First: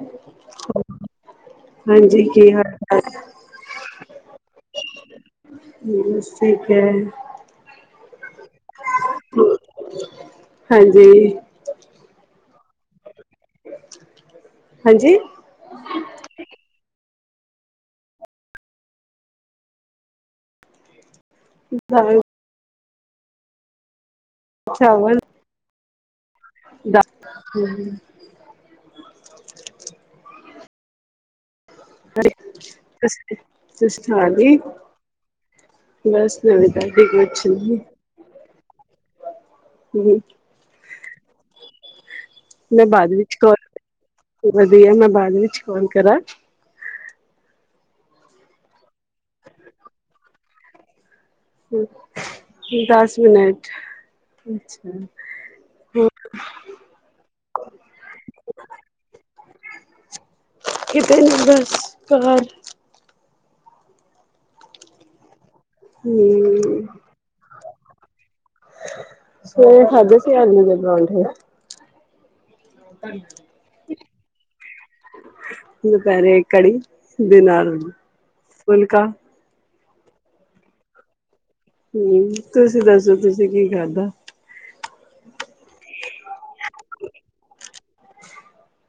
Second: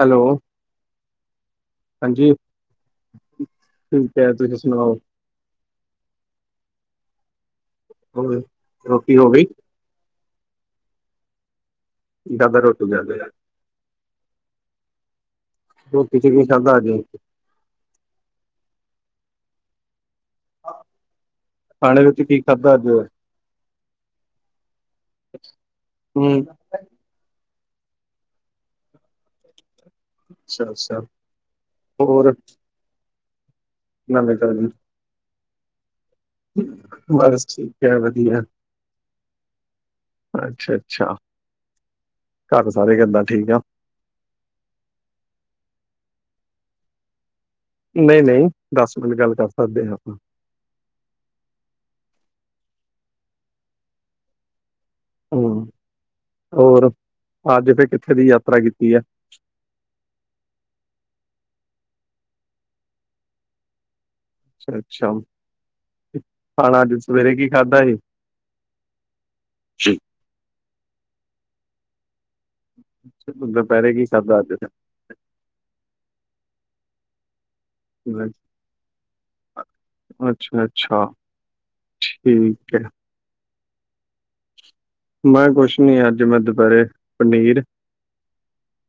Hello, ਹਾਂਜੀ ਕੀ ਹਾਲ ਚਾਲ ਠੀਕ ਐ ਤੁਸੀਂ ਸਨਾਓ [unintelligible] ਠੀਕ ਐ। ਹੋਰ ਰੋਟੀ ਹੋ ਗਈ। ਹਾਂਜੀ। ਦਾਦਾ ਰੋਟੀ ਲੈਨ ਗੇਆ। ਹਾਂਜੀ। ਰੋਟੀ ਚ ਕੀ ਖਾਦਾ ਅੱਜ ਏ ਖਾਨੇ ਦਾਲ ਵਿੱਚ ਕੀ ਖਾਦੈ ਅੱਜ ਚਾਵਲ, ਹਮ ਦਾਲ ਹੂੰ ਅੱਛਾ ਸਰ, ਹੋਰ ਤੁਸੀਂ ਖਾ ਨਵੀਂ ਲਈ, ਤਾਜੀ ਬਸ ਨਵੀਂ ਤਾਜੀ ਕੁਛ ਨੀ ਵਦੀਐ ਹੁਨੇ ਅੱਛਾ ਅੱਛਾ ਘਰ ਮੈਂ ਸਾਰੇ ਬਾਦ ਕਿੱਦਾਂ ਵਿੱਚ ਠੀਕ ਕੋਲ ਆ ਵਦੀਐ ਮੈਂ ਬਾਦ ਵਿੱਚ ਕੌਲ ਕਰਾਂ ਨਹੀਂ-ਨਹੀਂ ਦਸ ਮਿੰਟ ਗੱਲ ਕਰ ਸਕਦੇ ਹਾਂ ਆਪਾਂ। ਦਸ ਮਿਨਟ ਅੱਛਾ। ਹਮ, ਹਾਂ ਹੋਰ ਅੱਜ ਫੇ ਕਿੱਥੇ ਦੀ ਯਾਤਰਾ ਕੀਤੀ ਐ? ਕਿਤੇ ਨੀ ਬਸ ਘਰ। ਅੱਛਾ-ਅੱਛਾ! ਹੂੰ ਖਾਣਾ ਅੱਜ ਸਵੇਰੇ ਕੀ ਖਾਧਾ ਜੇ? ਸਵੇਰੇ ਖਾਦੇੇ ਸੀ ਆਲੂ ਦੇ ਪਰਾਂਠੇ। [unintelligible] ਦੁਪੇਰੇ ਕੀ ਖਾਧਾ ਅੱਜ? ਦੁਪੇਰੇ ਕੜੀ ਦੇ ਨਾਲ ਫੁਲਕਾ ਅੱਛਾ -ਅੱਛਾ। ਹਮ, ਠੀਕ ਹੈ ਤੁਸੀਂ ਦੱਸੋ ਤੁਸੀਂ ਕੀ ਖਾਧਾ? ਮੈਂ ਕੁਛ ਨੀ ਅੱਜ ਮੈਂ ਦੁਪੇਰੇ ਪਨੀਰ।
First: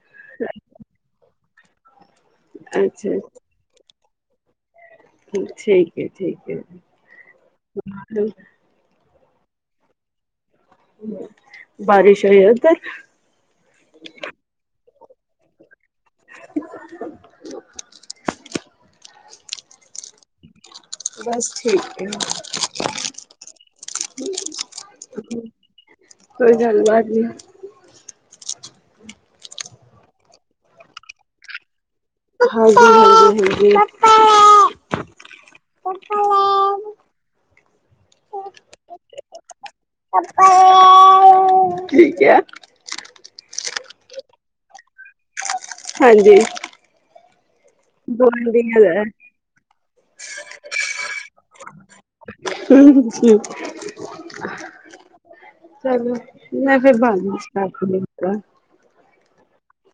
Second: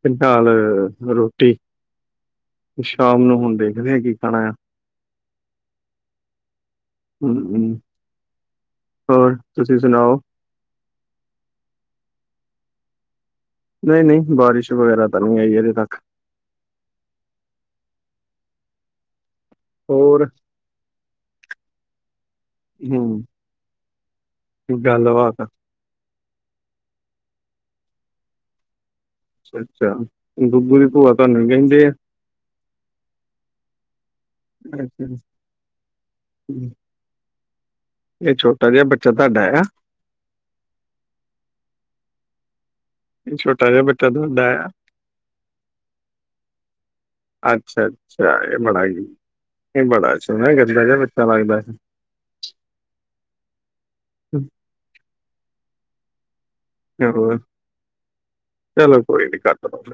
[unintelligible] ਰੋ ਟੀ ਅੱਛਾ ਸ਼ਾਮ ਨੂੰ ਹੁਣ ਦੇਖਦੇ ਆ ਕੀ ਖਾਣਾ ਆ। ਠੀਕ ਏ-ਠੀਕ ਏ। ਹਮ ਹਮ ਉਠਾਲੋ ਹੋਰ ਤੁਸੀਂ ਸੁਣਾਓ? ਬਾਰਿਸ਼ ਹੋਈ ਔਦਰ? ਨਈ-ਨਈ ਬਾਰਿਸ਼ ਵਗੈਰਾ ਤਾਂ ਨੀ ਆਈ ਅਜੇ ਤੱਕ। ਹੋਰ। ਬਸ ਠੀਕ ਏ। ਹਮ ਗੱਲ ਬਾਤ ਕੋਈ ਗੱਲਬਾਤ ਨੀ। ਅੱਛਾ-ਅੱਛਾ ਡੁਗੂ ਦੀ ਭੂਆ ਤਾਨੂ ਈ ਕੈਂਦੇ ਐ। ਹਾਂਜੀ-ਹਾਂਜੀ-ਹਾਂਜੀ। ਏ ਛੋਟਾ ਜਾ ਬੱਚਾ ਤੁਆਡਾ ਯਾਂ? ਕੀ ਕਆ। ਏ ਛੋਟਾ ਜਾ ਬੱਚਾ ਤੁਆਡਾ ਆ। ਹਾਂਜੀ। ਅੱਛਾ-ਅੱਛਾ ਏ ਗੁਆਂਢੀਆਂ ਬਣਾ ਦਾ ਈ ਏ ਬੜਾ ਸ਼ੌਣਾ ਗੰਦਾ ਜਾ ਬੱਚਾ ਲੱਗਦਾ। [unintelligible] ਹੈ। ਚਲੋ। ਮੈਂ ਫਿਰ ਹੋਰ [unintelligible] ਚਲੋ ਕੋਈ ਨੀ। [unintelligible]